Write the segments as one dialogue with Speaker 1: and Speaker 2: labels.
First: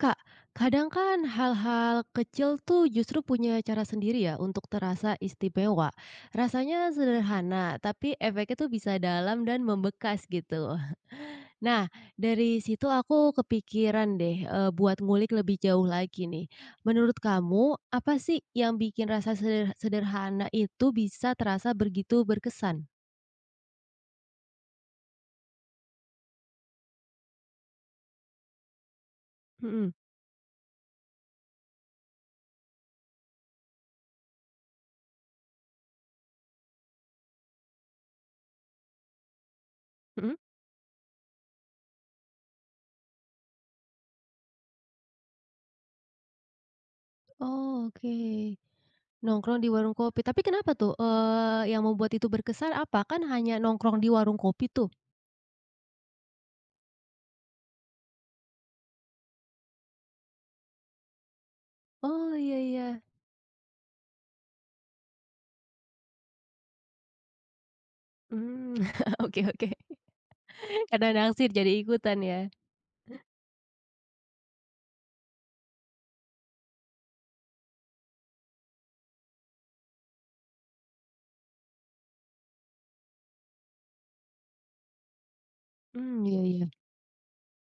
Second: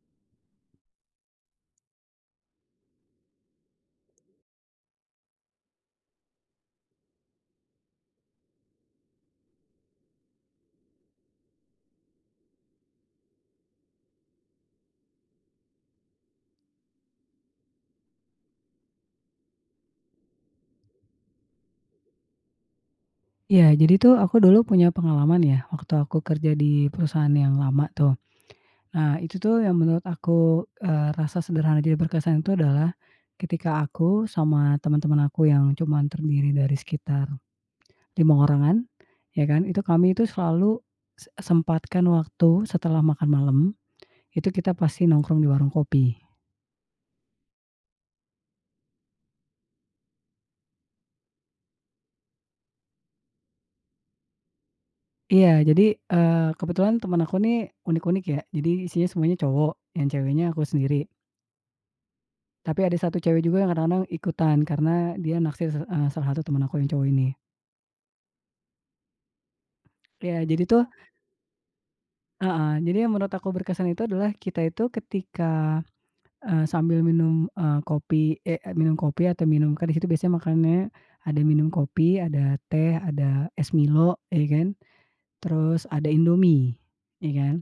Speaker 1: Kak, kadang kan hal-hal kecil tuh justru punya cara sendiri ya untuk terasa istimewa. Rasanya sederhana, tapi efeknya tuh bisa dalam dan membekas gitu. Nah, dari situ aku kepikiran deh, eee, buat ngulik lebih jauh lagi nih. Menurut kamu apa sih yang bikin rasa seder sederhana itu bisa terasa begitu berkesan?
Speaker 2: Ya, jadi tuh aku dulu punya pengalaman ya waktu aku kerja di perusahaan yang lama tuh. Nah itu tuh yang
Speaker 1: Mhm.
Speaker 2: menurut aku, eee, rasa sederhana dan berkesan itu adalah, ketika aku sama teman-teman aku yang cuman terdiri dari sekitar, 5 orangan, ya kan itu kami tuh
Speaker 1: Mhm.
Speaker 2: selalu s sempatkan waktu setelah makan malam, itu kita pasti nongkrong di warung kopi.
Speaker 1: Oh, oke. Nongkrong di warung kopi, tapi kenapa tuh, eee, yang membuat itu berkesan apa? Kan hanya nongkrong di warung kopi tuh.
Speaker 2: Iya jadi, eee, kebetulan teman aku nih unik-unik ya, jadi isinya semuanya cowok, yang ceweknya aku sendiri.
Speaker 1: Oh, ya
Speaker 2: Tapi ada
Speaker 1: ya.
Speaker 2: 1 cewek juga yang kadang-kadang ikutan, karena dia naksir s eee, salah satu temen aku yang cowok ini.
Speaker 1: Mmm, oke oke,
Speaker 2: Iya, jadi tuh
Speaker 1: karena naksir jadi ikutan ya.
Speaker 2: heeh, jadi yang menurut aku berkesan itu adalah kita itu ketika, eee, sambil minum, eee, kopi, eh eee, minum kopi atau minum, kan di situ biasanya makannya ada minum kopi, ada teh, ada es Milo ya kan, terus ada
Speaker 1: Mmm, iya iya.
Speaker 2: Indomie, ya kan.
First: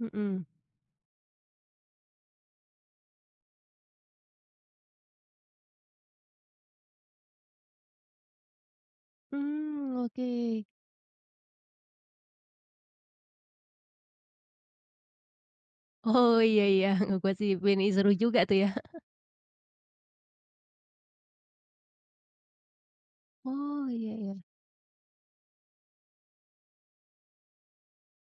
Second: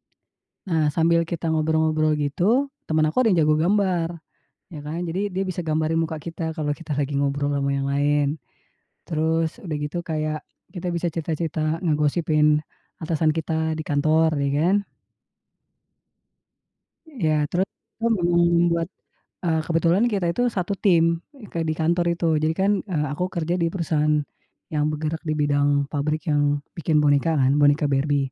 Speaker 1: Mhm.
Speaker 2: Nah, sambil kita ngobrol-ngobrol gitu, teman aku ada yang jago gambar, ya kan. Jadi dia bisa gambarin muka kita kalau kita lagi ngobrol ama yang lain. Terus, udah gitu
Speaker 1: Mmm,
Speaker 2: kayak
Speaker 1: oke.
Speaker 2: kita bisa cerita-cerita ngegosipin atasan kita di kantor ya kan.
Speaker 1: Oh, iya iya,
Speaker 2: Ya teru
Speaker 1: ngegosipin ih seru juga tuh ya.
Speaker 2: mmm, buat eee, kebetulan kita itu satu tim, eee, ke di kantor itu, jadi kan, eee, aku kerja di
Speaker 1: Oh, iya
Speaker 2: perusahaan
Speaker 1: iya.
Speaker 2: yang bergerak di bidang pabrik yang bikin boneka kan, boneka Barbie.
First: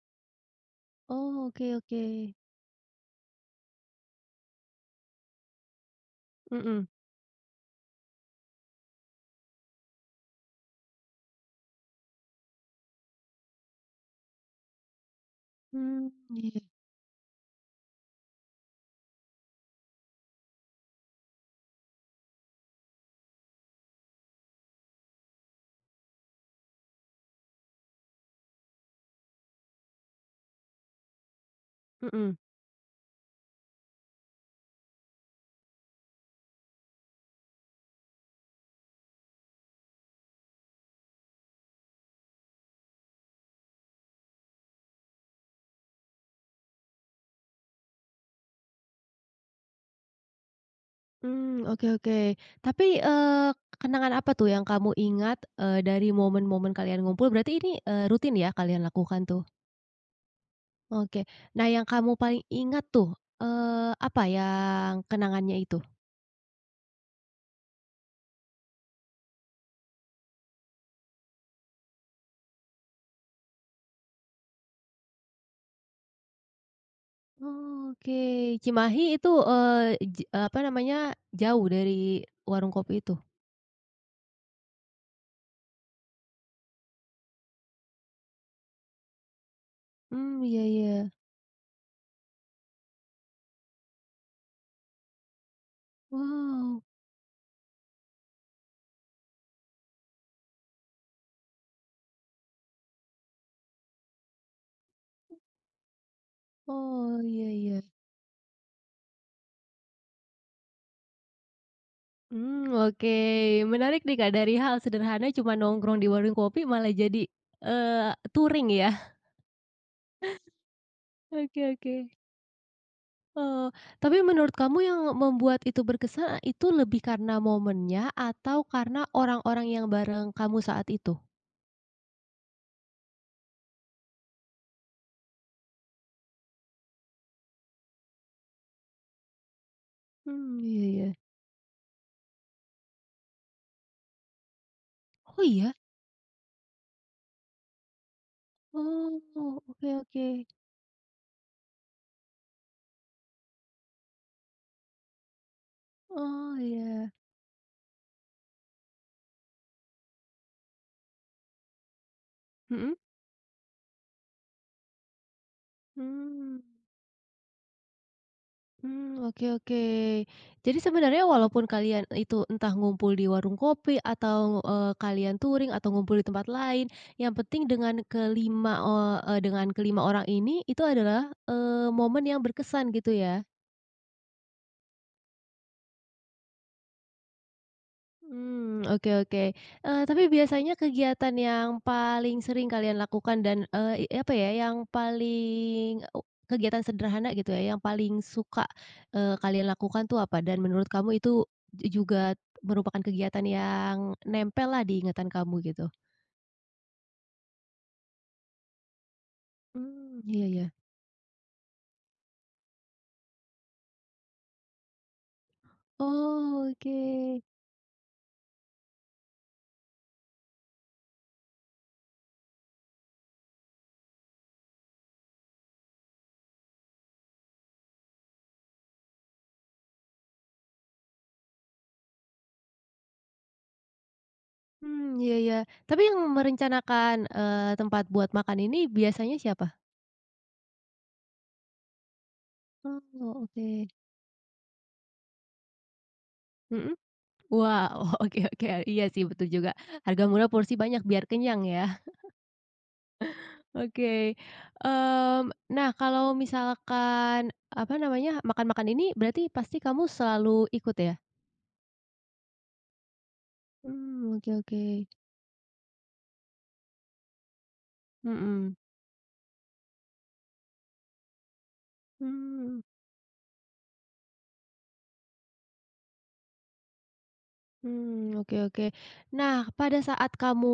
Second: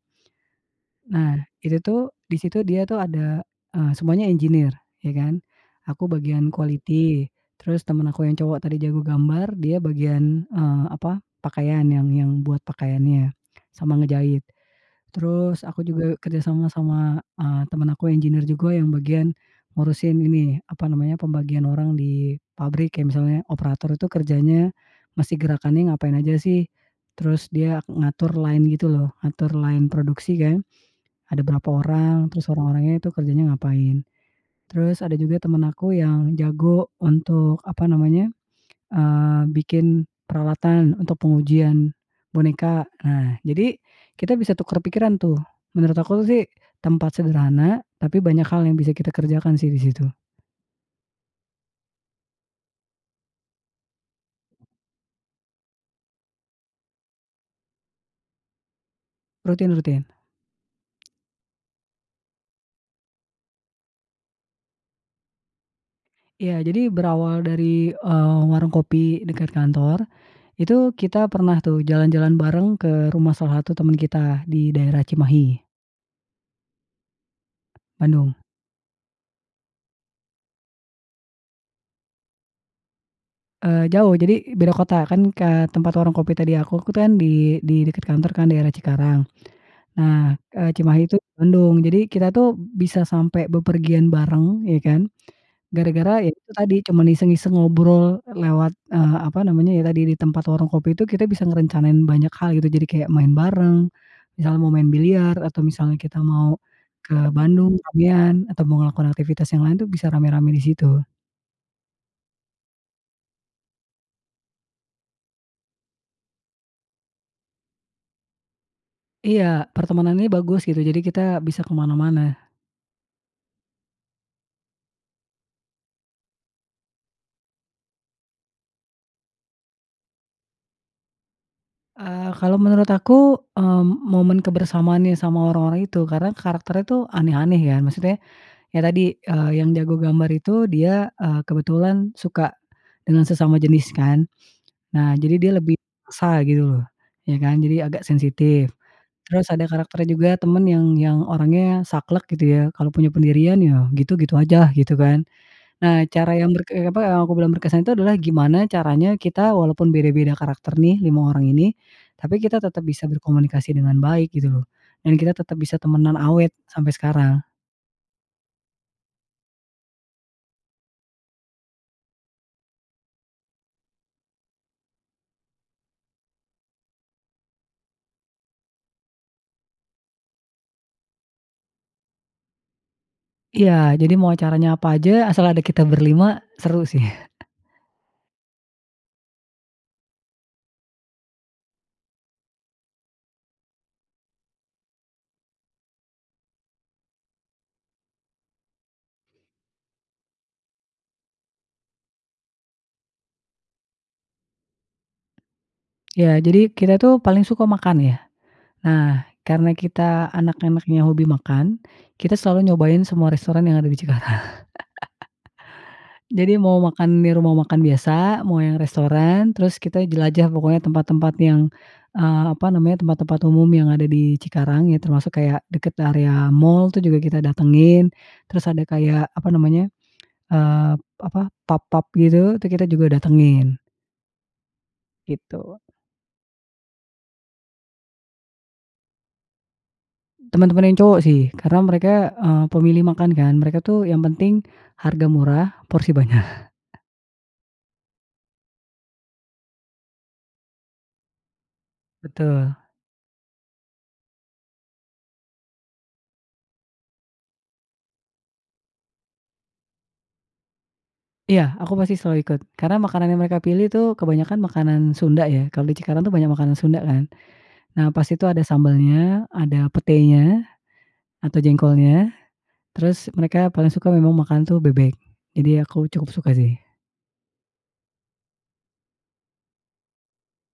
Speaker 2: Nah,
Speaker 1: Oh, oke
Speaker 2: itu tuh
Speaker 1: oke.
Speaker 2: di situ dia tuh ada, eee, semuanya engineer, ya kan. Aku bagian
Speaker 1: Mhm.
Speaker 2: quality, terus teman aku yang cowok tadi jago gambar dia bagian, eee, apa pakaian yang yang buat pakaiannya sama ngejahit. Terus aku
Speaker 1: Hmm,
Speaker 2: juga kerja
Speaker 1: iya.
Speaker 2: sama sama, eee, teman aku engineer, juga yang bagian ngurusin ini, apa namanya, pembagian orang di pabrik kayak misalnya operator itu kerjanya mesti gerakannya ngapain aja sih, terus dia ngatur line gitu loh, ngatur line produksi kan, ada berapa orang,
Speaker 1: Mhm.
Speaker 2: terus orang-orangnya itu kerjanya ngapain. Terus, ada juga teman aku yang jago untuk apa namanya, eee, bikin peralatan untuk pengujian boneka. Nah, jadi kita bisa tukar pikiran tuh. Menurut aku sih tempat sederhana, tapi banyak hal yang bisa kita kerjakan sih di situ.
Speaker 1: Mmm, oke oke. Tapi, eee, k kenangan apa tuh yang kamu ingat, eee, dari momen-momen kalian ngumpul berarti ini, eee, rutin ya kalian lakukan tuh?
Speaker 2: Rutin rutin.
Speaker 1: Oke. Nah yang kamu paling ingat tuh, eee, apa yang kenangannya itu?
Speaker 2: Iya jadi berawal dari, eee, warung kopi dekat kantor, itu kita pernah tuh jalan-jalan bareng ke rumah salah satu teman kita di daerah Cimahi. Bandung.
Speaker 1: Oke, Cimahi itu, eee, j eee, apa namanya, jauh dari warung kopi itu?
Speaker 2: Eee, jauh jadi beda kota kan ke tempat warung kopi tadi aku tuh kan di di dekat kantor kan daerah Cikarang. Nah,
Speaker 1: Mmm, iya
Speaker 2: eee, Cimahi
Speaker 1: iya.
Speaker 2: itu Bandung jadi kita tuh bisa sampai bepergian bareng ya kan. Gara-gara ya itu tadi
Speaker 1: Wow.
Speaker 2: cuman iseng-iseng ngobrol lewat, eee, apa namanya ya tadi di tempat warung kopi itu kita bisa ngerencanain banyak hal gitu, jadi kayak main bareng, misalnya mau main biliar, atau misalnya kita mau ke
Speaker 1: Oh, iya
Speaker 2: Bandung
Speaker 1: iya.
Speaker 2: sekalian, atau ngelakuin aktivitas yang lain tuh bisa ramai-ramai di situ.
Speaker 1: Mmm, oke. Menarik nih Kak dari hal sederhana cuman nongkrong di warung kopi malah jadi, eee, touring yah.
Speaker 2: Iya, pertemanannya bagus gitu jadi kita bisa
Speaker 1: Oke
Speaker 2: ke
Speaker 1: oke.
Speaker 2: mana-mana.
Speaker 1: Oh, tapi menurut kamu yang membuat itu berkesan e itu lebih karena momennya atau karena orang-orang yang bareng kamu saat itu?
Speaker 2: Eee, kalau menurut aku, eee, m momen kebersamaan yang sama orang-orang itu karena karakternya tuh aneh-aneh ya, maksudnya, ya tadi, eee, yang jago gambar
Speaker 1: Mmm,
Speaker 2: itu
Speaker 1: iya
Speaker 2: dia,
Speaker 1: iya.
Speaker 2: eee, kebetulan suka dengan sesama jenis kan. Nah jadi
Speaker 1: Oh,
Speaker 2: dia
Speaker 1: iya?
Speaker 2: lebih sa gitu loh, ya kan jadi agak sensitif.
Speaker 1: Oh,
Speaker 2: Terus ada
Speaker 1: oke
Speaker 2: karakter juga
Speaker 1: oke.
Speaker 2: teman yang yang orangnya saklek gitu ya, kalau punya pendirian ya gitu, gitu aja lah gitu kan. Nah, cara yang
Speaker 1: Oh,
Speaker 2: berke apa
Speaker 1: iya.
Speaker 2: yang aku bilang berkesan itu adalah gimana caranya kita walaupun beda-beda karakter nih 5 orang ini, tapi kita tetap
Speaker 1: Mhm.
Speaker 2: bisa berkomunikasi dengan baik gitu lho, dan kita tetap bisa temenan awet
Speaker 1: Hmm.
Speaker 2: sampai sekarang.
Speaker 1: Mmm, oke oke. Jadi sebenarnya walaupun kalian itu entah ngumpul di warung kopi atau, eee, kalian touring atau ngumpul di tempat lain, yang penting dengan kelima eee eee, dengan kelima orang ini, itu adalah, eee, momen yang berkesan, gitu ya?
Speaker 2: Iya, jadi mau acaranya apa aja, asal ada kita berlima seru sih.
Speaker 1: Mmm, oke oke. Eee, tapi biasanya kegiatan yang paling sering kalian lakukan dan, eee, i apa ya yang paling u kegiatan sederhana gitu ya yang paling suka, eee, kalian lakukan tuh apa, dan menurut kamu itu juga merupakan kegiatan yang nempel lah di ingatan kamu, gitu?
Speaker 2: Ya, jadi kita tuh paling suka makan, ya. Nah, karena
Speaker 1: Mmm,
Speaker 2: kita
Speaker 1: iya iya.
Speaker 2: anak-anaknya hobi makan, kita selalu nyobain semua restoran yang ada di Cikarang Jadi, mau makan di
Speaker 1: Oke.
Speaker 2: rumah makan biasa, mau yang restoran, terus kita jelajah pokoknya tempat-tempat yang, eee, apa namanya tempat-tempat umum yang ada di Cikarang, ya termasuk kayak dekat area mall tuh juga kita datangin, terus ada kayak apa namanya, eee, apa, pub-pub gitu itu kita juga datangin.
Speaker 1: Mmm, ya ya.
Speaker 2: Gitu.
Speaker 1: Tapi yang merencanakan, eee, tempat buat makan ini biasanya siapa?
Speaker 2: Teman-teman yang cowok sih, karena mereka, eee,
Speaker 1: Oh,
Speaker 2: pemilih makan kan, mereka
Speaker 1: oke.
Speaker 2: tuh yang penting harga murah porsi banyak.
Speaker 1: Mhm, wow, oke oke, iya sih betul juga harga murah, porsi banyak biar kenyang ya.
Speaker 2: Betul.
Speaker 1: Oke. Mmm, nah kalau misalkan apa namanya, makan-makan ini berarti pasti kamu selalu ikut, ya?
Speaker 2: Iya, aku pasti selalu ikut, karena makanan yang mereka pilih tu
Speaker 1: Mmm, oke
Speaker 2: kebanyakan makanan
Speaker 1: oke.
Speaker 2: Sunda ya, kalau di Cikarang tuh banyak makanan Sunda kan. Nah, pas itu ada
Speaker 1: Mhm.
Speaker 2: sambalnya, ada petenya, atau jengkolnya,
Speaker 1: Mmm.
Speaker 2: terus mereka paling suka memang makan tuh bebek, jadi aku cukup suka sih.
Speaker 1: Mmm, oke oke. Nah, pada saat kamu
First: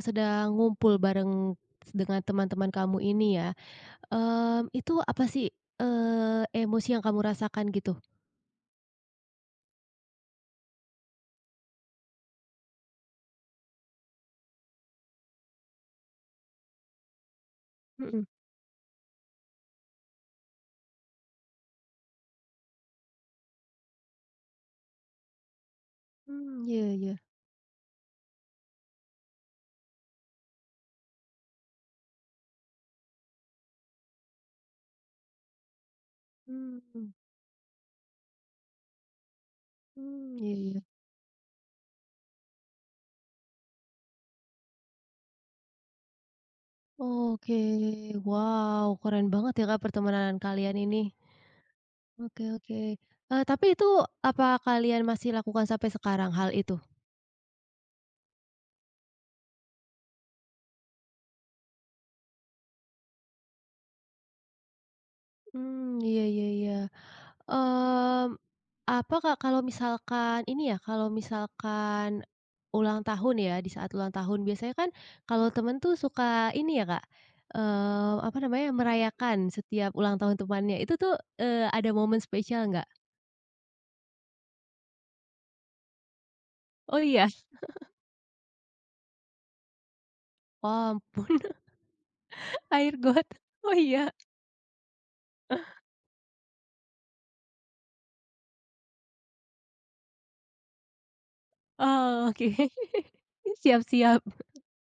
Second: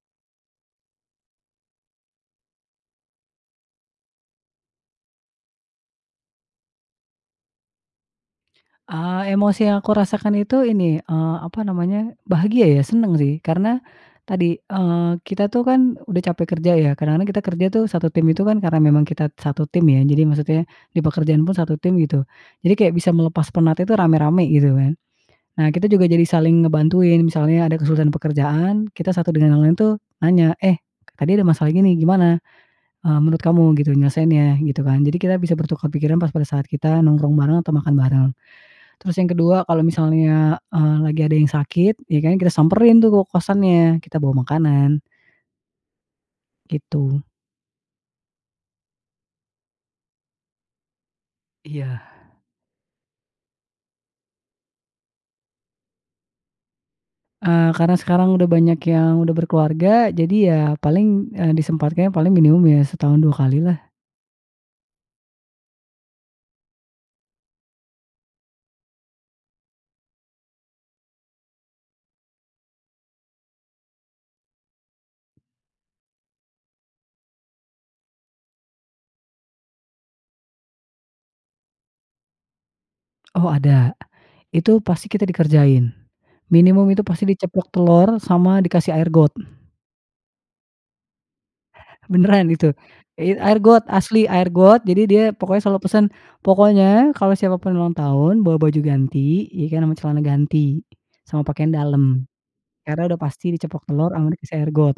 Speaker 1: sedang ngumpul bareng dengan teman-teman kamu ini ya, eee, itu apa sih, eee, emosi yang kamu rasakan gitu?
Speaker 2: Eee, emosi yang aku rasakan itu ini, eee, apa namanya bahagia ya, senang sih. Karena tadi, eee, kita tuh kan udah capek kerja ya, kadang-kadang kita kerja tuh 1 tim
Speaker 1: Mhm.
Speaker 2: itu kan karena memang kita 1 tim ya, jadi maksudnya di pekerjaan pun 1 tim gitu. Jadi kayak bisa melepas penat itu rame-rame gitu kan. Nah, kita juga jadi saling
Speaker 1: Mmm, ya ya.
Speaker 2: ngebantuin misalnya ada kesulitan pekerjaan kita satu dengan yang lain tuh nanya, "Eh, tadi ada masalah ini nih gimana, eee, menurut kamu gitu nyelesaiinnya?" gitu kan. Jadi kita bisa bertukar pikiran pas pada saat kita
Speaker 1: Mmm.
Speaker 2: nongkrong bareng atau makan bareng. Terus yang kedua kalau
Speaker 1: Mmm, ya
Speaker 2: misalnya,
Speaker 1: ya.
Speaker 2: eee, lagi ada yang sakit, ya kan kita samperin tuh ke kosannya, kita bawa makanan. Gitu.
Speaker 1: Oke, wow keren banget ya Kak pertemanan kalian ini.
Speaker 2: Iya.
Speaker 1: Oke oke, eee, tapi itu apa kalian masih lakukan sampai sekarang hal itu?
Speaker 2: Eee, karena sekarang udah banyak yang udah berkeluarga, jadi ya paling, eee, disempatkan ya paling minimum ya setahun 2 kali lah.
Speaker 1: Mmm, iya iya iya. Mmm, apa Kak kalau misalkan ini ya, kalau misalkan ulang tahun ya, di saat ulang tahun biasanya kan kalau teman tuh suka ini ya Kak, eee, apa namanya, merayakan setiap ulang tahun temannya itu tu, eee, ada momen spesial nggak?
Speaker 2: Oh, ada. Itu, pasti kita dikerjain, minimum
Speaker 1: Oh,
Speaker 2: itu pasti
Speaker 1: ya?
Speaker 2: diceplok telur sama dikasih air got.
Speaker 1: Oh, ampun.
Speaker 2: Benaran itu
Speaker 1: Air got,
Speaker 2: it air
Speaker 1: oh
Speaker 2: got
Speaker 1: iya?
Speaker 2: asli air got, jadi dia pokoknya selalu
Speaker 1: Ah.
Speaker 2: pesan, "Pokoknya kalau siapapun ulang tahun bawa baju ganti," ya kan, "Ama celana ganti, sama pakaian dalam,
Speaker 1: Oke,
Speaker 2: karena udah pasti
Speaker 1: siap
Speaker 2: diceplok telur
Speaker 1: siap.
Speaker 2: ama dikasih air got."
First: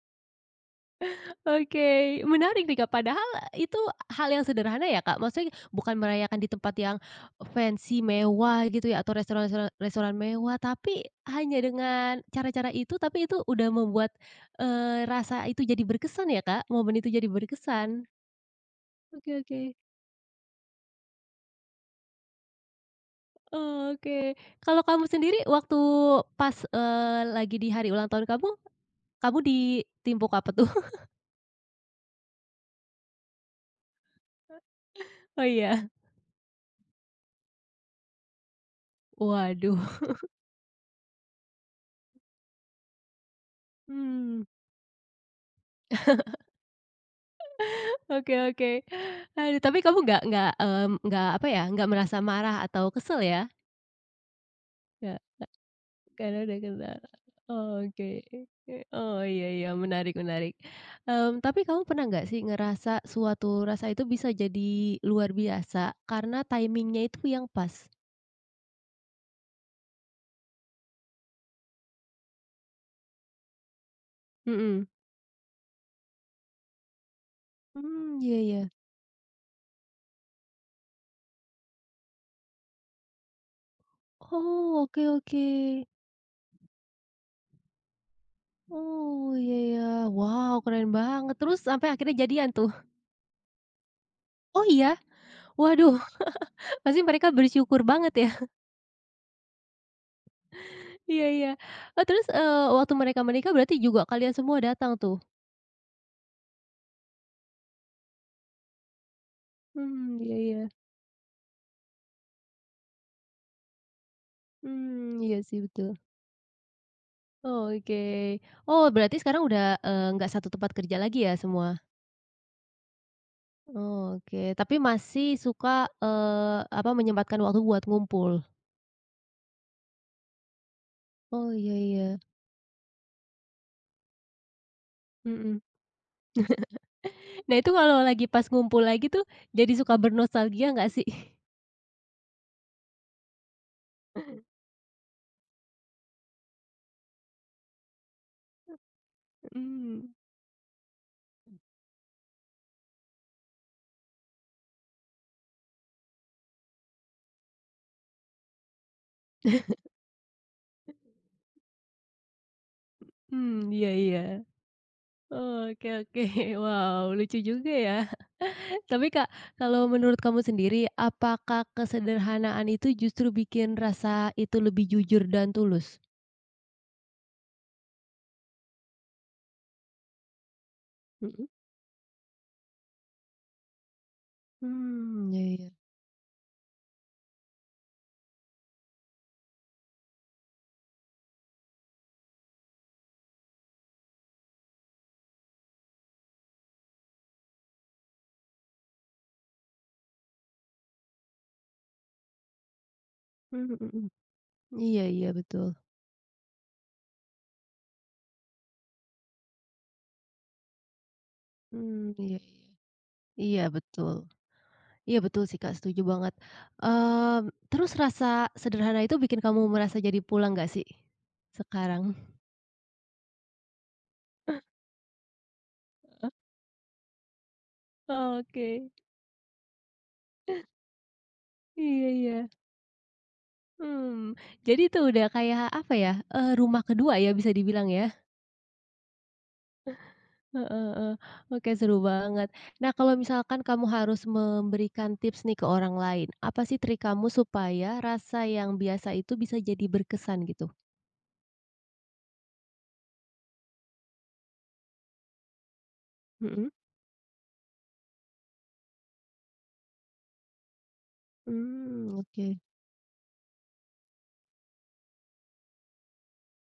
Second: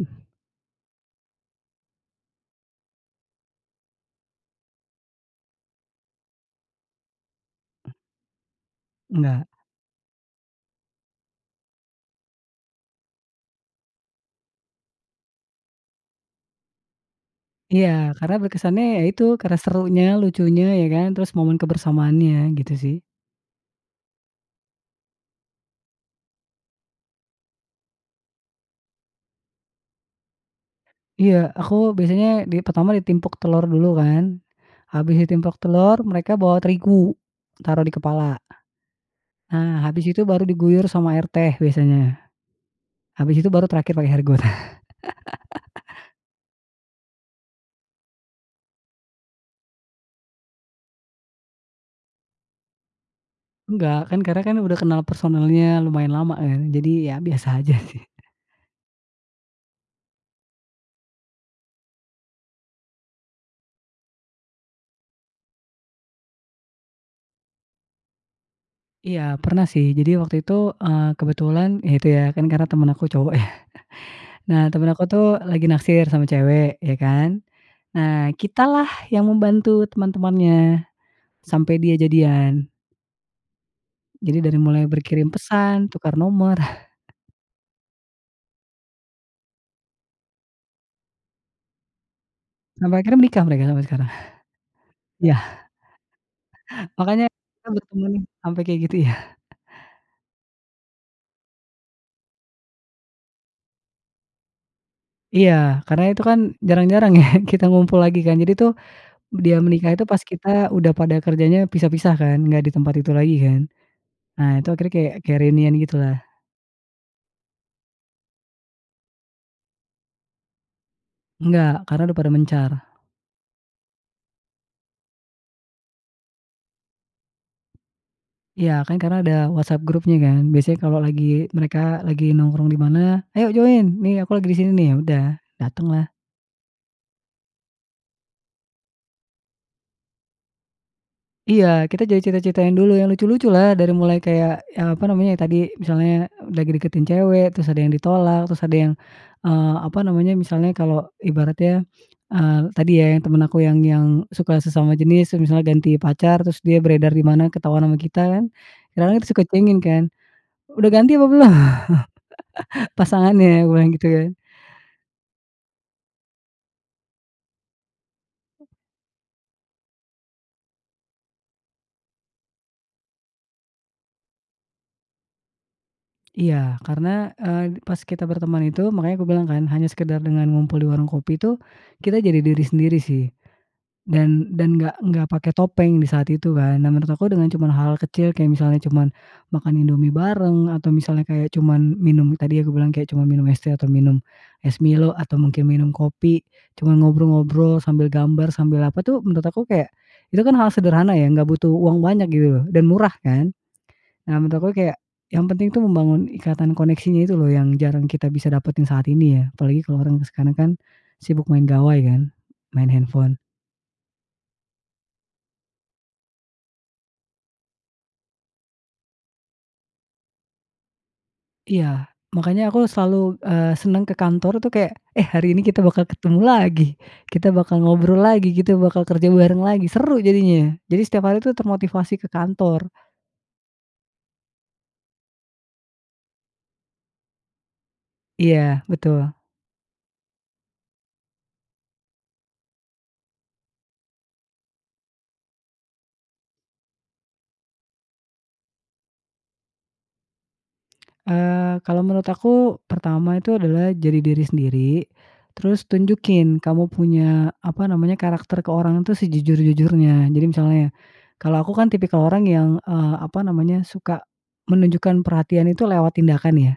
Speaker 1: Oke, menarik nih Kak, padahal itu hal yang sederhana ya Kak, maksudnya bukan merayakan di tempat yang fancy mewah gitu ya atau
Speaker 2: Enggak.
Speaker 1: restoran toran restoran mewah, tapi hanya dengan cara-cara itu, tapi itu udah membuat, eee, rasa itu jadi berkesan ya Kak, momen itu jadi
Speaker 2: Iya,
Speaker 1: berkesan.
Speaker 2: karena berkesannya yaitu
Speaker 1: Oke
Speaker 2: karena
Speaker 1: oke.
Speaker 2: serunya, lucunya, ya kan, terus momen kebersamaannya, gitu sih.
Speaker 1: Oke, kalau kamu sendiri waktu pas, eee, lagi di hari ulang tahun kamu, kamu di timpuk apa tuh?
Speaker 2: Iya, aku biasanya di pertama ditimpuk telur dulu kan, habis
Speaker 1: Oh,
Speaker 2: ditimpuk
Speaker 1: iya?
Speaker 2: telur mereka bawa terigu, taruh di kepala.
Speaker 1: Waduh.
Speaker 2: Nah, habis itu baru diguyur sama air teh biasanya. Habis itu baru terakhir pakai air got.
Speaker 1: Mmm. Oke oke, aduh tapi kamu nggak nggak, mmm, nggak apa ya, nggak merasa marah atau kesal ya?
Speaker 2: Enggak, kan karena kan udah kenal
Speaker 1: Nggak nggak.
Speaker 2: personelnya lumayan lama
Speaker 1: Karena udah
Speaker 2: kan,
Speaker 1: kenal.
Speaker 2: jadi ya biasa aja sih.
Speaker 1: Oke ke ke. Oh, iya iya, menarik menarik. Mmm, tapi kamu pernah nggak sih ngerasa suatu rasa itu bisa jadi luar biasa karena timing-nya itu yang pas?
Speaker 2: Iya pernah sih, jadi waktu itu, eee, kebetulan ya, itu, ya kan karena teman aku cowok ya. Nah
Speaker 1: Mhm.
Speaker 2: teman aku tuh lagi naksir sama cewek ya kan,
Speaker 1: Mmm,
Speaker 2: nah
Speaker 1: iya iya.
Speaker 2: kitalah yang membantu, teman-temannya, sampai dia jadian. Jadi dari
Speaker 1: Oh,
Speaker 2: mulai
Speaker 1: oke
Speaker 2: berkirim
Speaker 1: oke.
Speaker 2: pesan, tukar nomor.
Speaker 1: Oh, iya iya. Wow keren banget, terus sampai akhirnya jadian tuh?
Speaker 2: Sampai akhirnya menikah mereka sampai sekarang.
Speaker 1: Oh, iya?
Speaker 2: Iya.
Speaker 1: Waduh, pasti
Speaker 2: Makanya,
Speaker 1: mereka
Speaker 2: kita
Speaker 1: bersyukur banget
Speaker 2: berteman
Speaker 1: ya.
Speaker 2: sampai kayak gitu ya.
Speaker 1: Iya iya. Oh, terus, eee, waktu mereka menikah berarti juga kalian semua datang tuh?
Speaker 2: Iya, karena itu kan jarang-jarang ya kita ngumpul lagi kan, jadi tuh dia menikah itu
Speaker 1: Mmm,
Speaker 2: pas
Speaker 1: iya
Speaker 2: kita
Speaker 1: iya.
Speaker 2: udah pada kerjanya pisah-pisah kan, nggak di tempat itu lagi kan. Nah, itu akhirnya kayak
Speaker 1: Mmm, iya
Speaker 2: kayak
Speaker 1: sih
Speaker 2: reunian
Speaker 1: betul.
Speaker 2: gitu lah.
Speaker 1: Oh, oke. Oh, berarti sekarang udah, eee, nggak satu tempat kerja lagi ya semua?
Speaker 2: Enggak, karena udah pada mencar.
Speaker 1: Oh, oke tapi masih suka, eee, apa, menyempatkan waktu buat ngumpul?
Speaker 2: Ya, kan, karena ada WhatsApp, grupnya, kan, biasanya kalau
Speaker 1: Oh,
Speaker 2: lagi,
Speaker 1: iya
Speaker 2: mereka
Speaker 1: iya.
Speaker 2: lagi nongkrong di mana, "Ayo join, nih, aku lagi di sini, nih." Ya udah,
Speaker 1: Mhm.
Speaker 2: datang lah.
Speaker 1: Nah, itu kalau lagi pas ngumpul lagi, tuh, jadi suka bernostalgia gak, sih?
Speaker 2: Iya, kita jadi cerita-ceritakan dulu, yang lucu-lucu lah. Dari mulai kayak, eee, apa namanya, yang tadi misalnya lagi deketin cewek, terus ada yang ditolak, terus ada yang, eee, apa
Speaker 1: Mmm.
Speaker 2: namanya, misalnya kalau ibaratnya, eee, tadi ya yang teman aku yang yang suka sesama jenis, terus misalnya ganti pacar, terus dia beredar di mana ketahuan sama kita, kan, kadang-kadang tuh suka kuingin, kan, "Udah ganti apa belum pasangannya?" Aku
Speaker 1: Hmm,
Speaker 2: bilang
Speaker 1: iya
Speaker 2: gitu
Speaker 1: iya.
Speaker 2: kan.
Speaker 1: Oke oke, wow lucu juga ya. Tapi Kak, kalau menurut kamu sendiri, apakah kesederhanaan itu justru bikin rasa itu lebih jujur dan tulus?
Speaker 2: Iya, karena, eee, pas kita berteman itu, makanya kubilang, kan, hanya sekedar dengan ngumpul di warung kopi,
Speaker 1: Mhm.
Speaker 2: tuh, kita jadi diri sendiri, sih, dan dan gak gak
Speaker 1: Mmm, ya
Speaker 2: pakai
Speaker 1: ya.
Speaker 2: topeng di saat itu, kan. Nah, menurut aku dengan cuman hal kecil kayak misalnya cuman makan Indomie bareng, atau misalnya kayak cuman minum, tadi aku bilang kayak cuman minum es teh, atau minum es Milo, atau mungkin minum kopi, cuman, ngobrol-ngobrol sambil gambar sambil apa, tuh, menurut aku kayak itu, kan, hal sederhana ya, gak butuh uang banyak gitu loh, dan murah, kan.
Speaker 1: Mhm mhm.
Speaker 2: Nah, menurut aku kayak
Speaker 1: Iya iya
Speaker 2: yang penting,
Speaker 1: betul.
Speaker 2: tuh, membangun ikatan koneksinya itu, loh, yang jarang bisa kita dapatkan saat ini ya, apalagi kalau orang sekarang, kan, sibuk main gawai,
Speaker 1: Mmm,
Speaker 2: kan,
Speaker 1: iya.
Speaker 2: main handphone.
Speaker 1: Iya betul. Iya betul, sih, Kak setuju banget. Eee, terus rasa sederhana itu bikin kamu merasa jadi pulang gak, sih? Sekarang?
Speaker 2: Iya, makanya aku selalu, eee, senang ke kantor, tuh, kayak, "Eh, hari ini kita bakal
Speaker 1: Heeh?
Speaker 2: ketemu lagi. Kita bakal ngobrol lagi, kita
Speaker 1: Oke.
Speaker 2: bakal kerja bareng lagi." Seru jadinya ya, jadi setiap hari, tuh,
Speaker 1: Iya
Speaker 2: termotivasi ke
Speaker 1: iya.
Speaker 2: kantor.
Speaker 1: Hmm, jadi itu udah kayak, apa ya, eee, rumah ke-2 ya, bisa dibilang ya.
Speaker 2: Iya, betul.
Speaker 1: Heeh heeh, oke seru banget. Nah, kalau misalkan kamu harus memberikan tips, nih, ke orang lain, apa, sih, trik kamu supaya rasa yang biasa itu bisa jadi berkesan, gitu?
Speaker 2: Eee, kalau menurut aku pertama itu, adalah jadi diri sendiri, terus tunjukin
Speaker 1: Mhm?
Speaker 2: kamu punya, apa namanya, karakter ke orang, tuh, sejujur-jujurnya jadi misalnya, kalau aku, kan,
Speaker 1: Mmm,
Speaker 2: tipikal orang
Speaker 1: oke.
Speaker 2: yang, eee, apa namanya, suka menunjukkan perhatiannya, tuh, lewat tindakan ya.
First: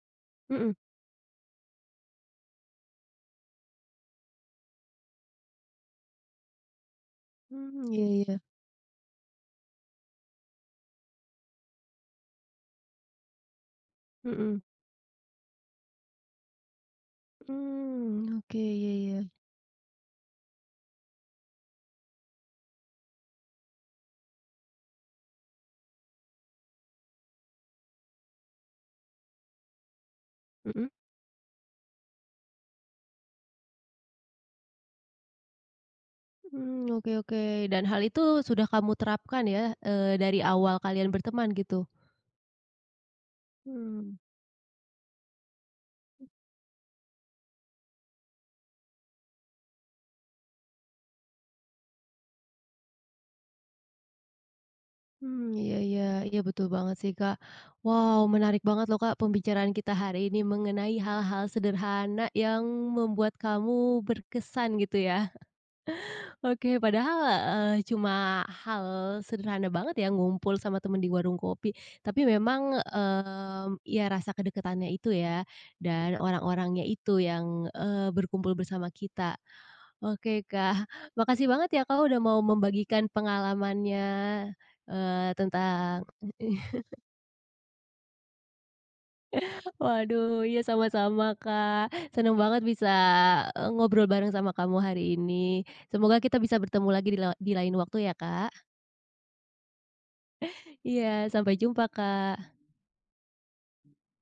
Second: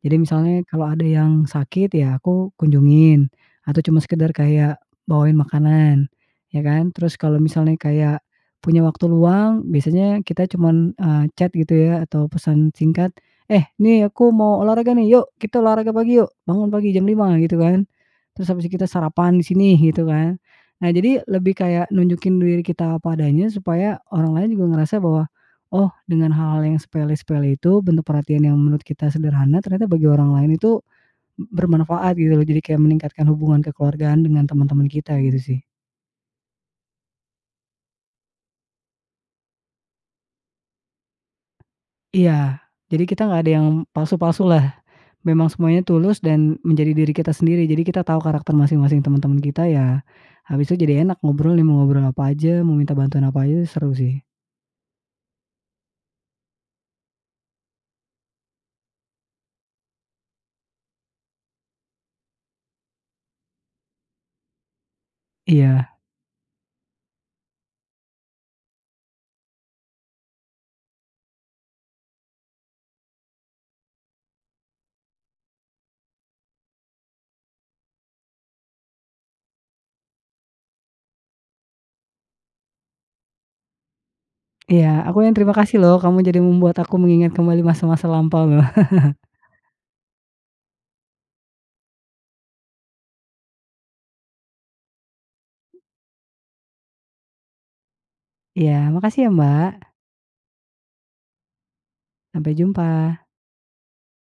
Speaker 2: Jadi misalnya
Speaker 1: Mhm.
Speaker 2: kalau ada yang sakit ya aku kunjungin, atau cuma sekedar kayak bawain makanan, ya, kan. Terus kalau misalnya
Speaker 1: Mmm, iya
Speaker 2: kayak
Speaker 1: iya.
Speaker 2: punya waktu luang, biasanya kita cuman, eee, chat gitu ya atau pesan singkat, "Eh, nih, aku mau
Speaker 1: Mhm.
Speaker 2: olahraga, nih, yuk kita olahraga pagi yuk. Bangun pagi jam 5," gitu kan,
Speaker 1: Mmm,
Speaker 2: "terus
Speaker 1: oke,
Speaker 2: habis itu kita
Speaker 1: ya ya.
Speaker 2: sarapan di sini." Gitu kan. Nah, jadi lebih kayak nunjukin diri kita apa adanya supaya orang lain juga ngerasa bahwa, oh, dengan hal-hal yang sepele-sepele itu, bentuk perhatian yang menurut kita sederhana ternyata bagi orang lain itu
Speaker 1: Mhm?
Speaker 2: bermanfaat, gitu, loh, jadi kayak meningkatkan hubungan kekeluargaan dengan teman-teman kita, gitu, sih.
Speaker 1: Mmm, oke oke, dan hal itu sudah kamu terapkan ya, eee, dari awal kalian berteman, gitu?
Speaker 2: Iya, jadi kita gak ada yang
Speaker 1: Mmm.
Speaker 2: palsu-palsu lah. Memang semuanya tulus dan menjadi diri kita sendiri, jadi kita tau karakter masing-masing teman-teman kita ya, habis itu jadi enak ngobrolnya, mau ngobrol apa aja, mau minta bantuan apa aja, seru, sih.
Speaker 1: Mmm, iya iya iya betul banget, sih, Kak. Wow menarik banget, loh, Kak, pembicaraan kita hari ini mengenai hal-hal sederhana yang membuat kamu berkesan gitu ya.
Speaker 2: Iya.
Speaker 1: Oke, padahal, eee, cuma hal sederhana banget ya, ngumpul sama teman di warung kopi, tapi memang, mmm, ya rasa kedekatannya itu ya dan orang-orangnya itu yang, eee, berkumpul bersama kita. Oke Kak, makasih banget ya Kak udah mau membagikan pengalamannya,
Speaker 2: Iya, aku
Speaker 1: eee,
Speaker 2: yang terima kasih, loh,
Speaker 1: tentang
Speaker 2: kamu jadi membuat aku mengingat kembali masa-masa lampau, loh.
Speaker 1: Waduh iya sama-sama, Kak. Senang banget bisa, eee, ngobrol bareng sama kamu hari ini. Semoga kita bisa bertemu lagi di lewa di lain waktu ya, Kak.
Speaker 2: Iya, makasih ya, Mbak.
Speaker 1: Iya, sampai jumpa,
Speaker 2: Sampai
Speaker 1: Kak.
Speaker 2: jumpa.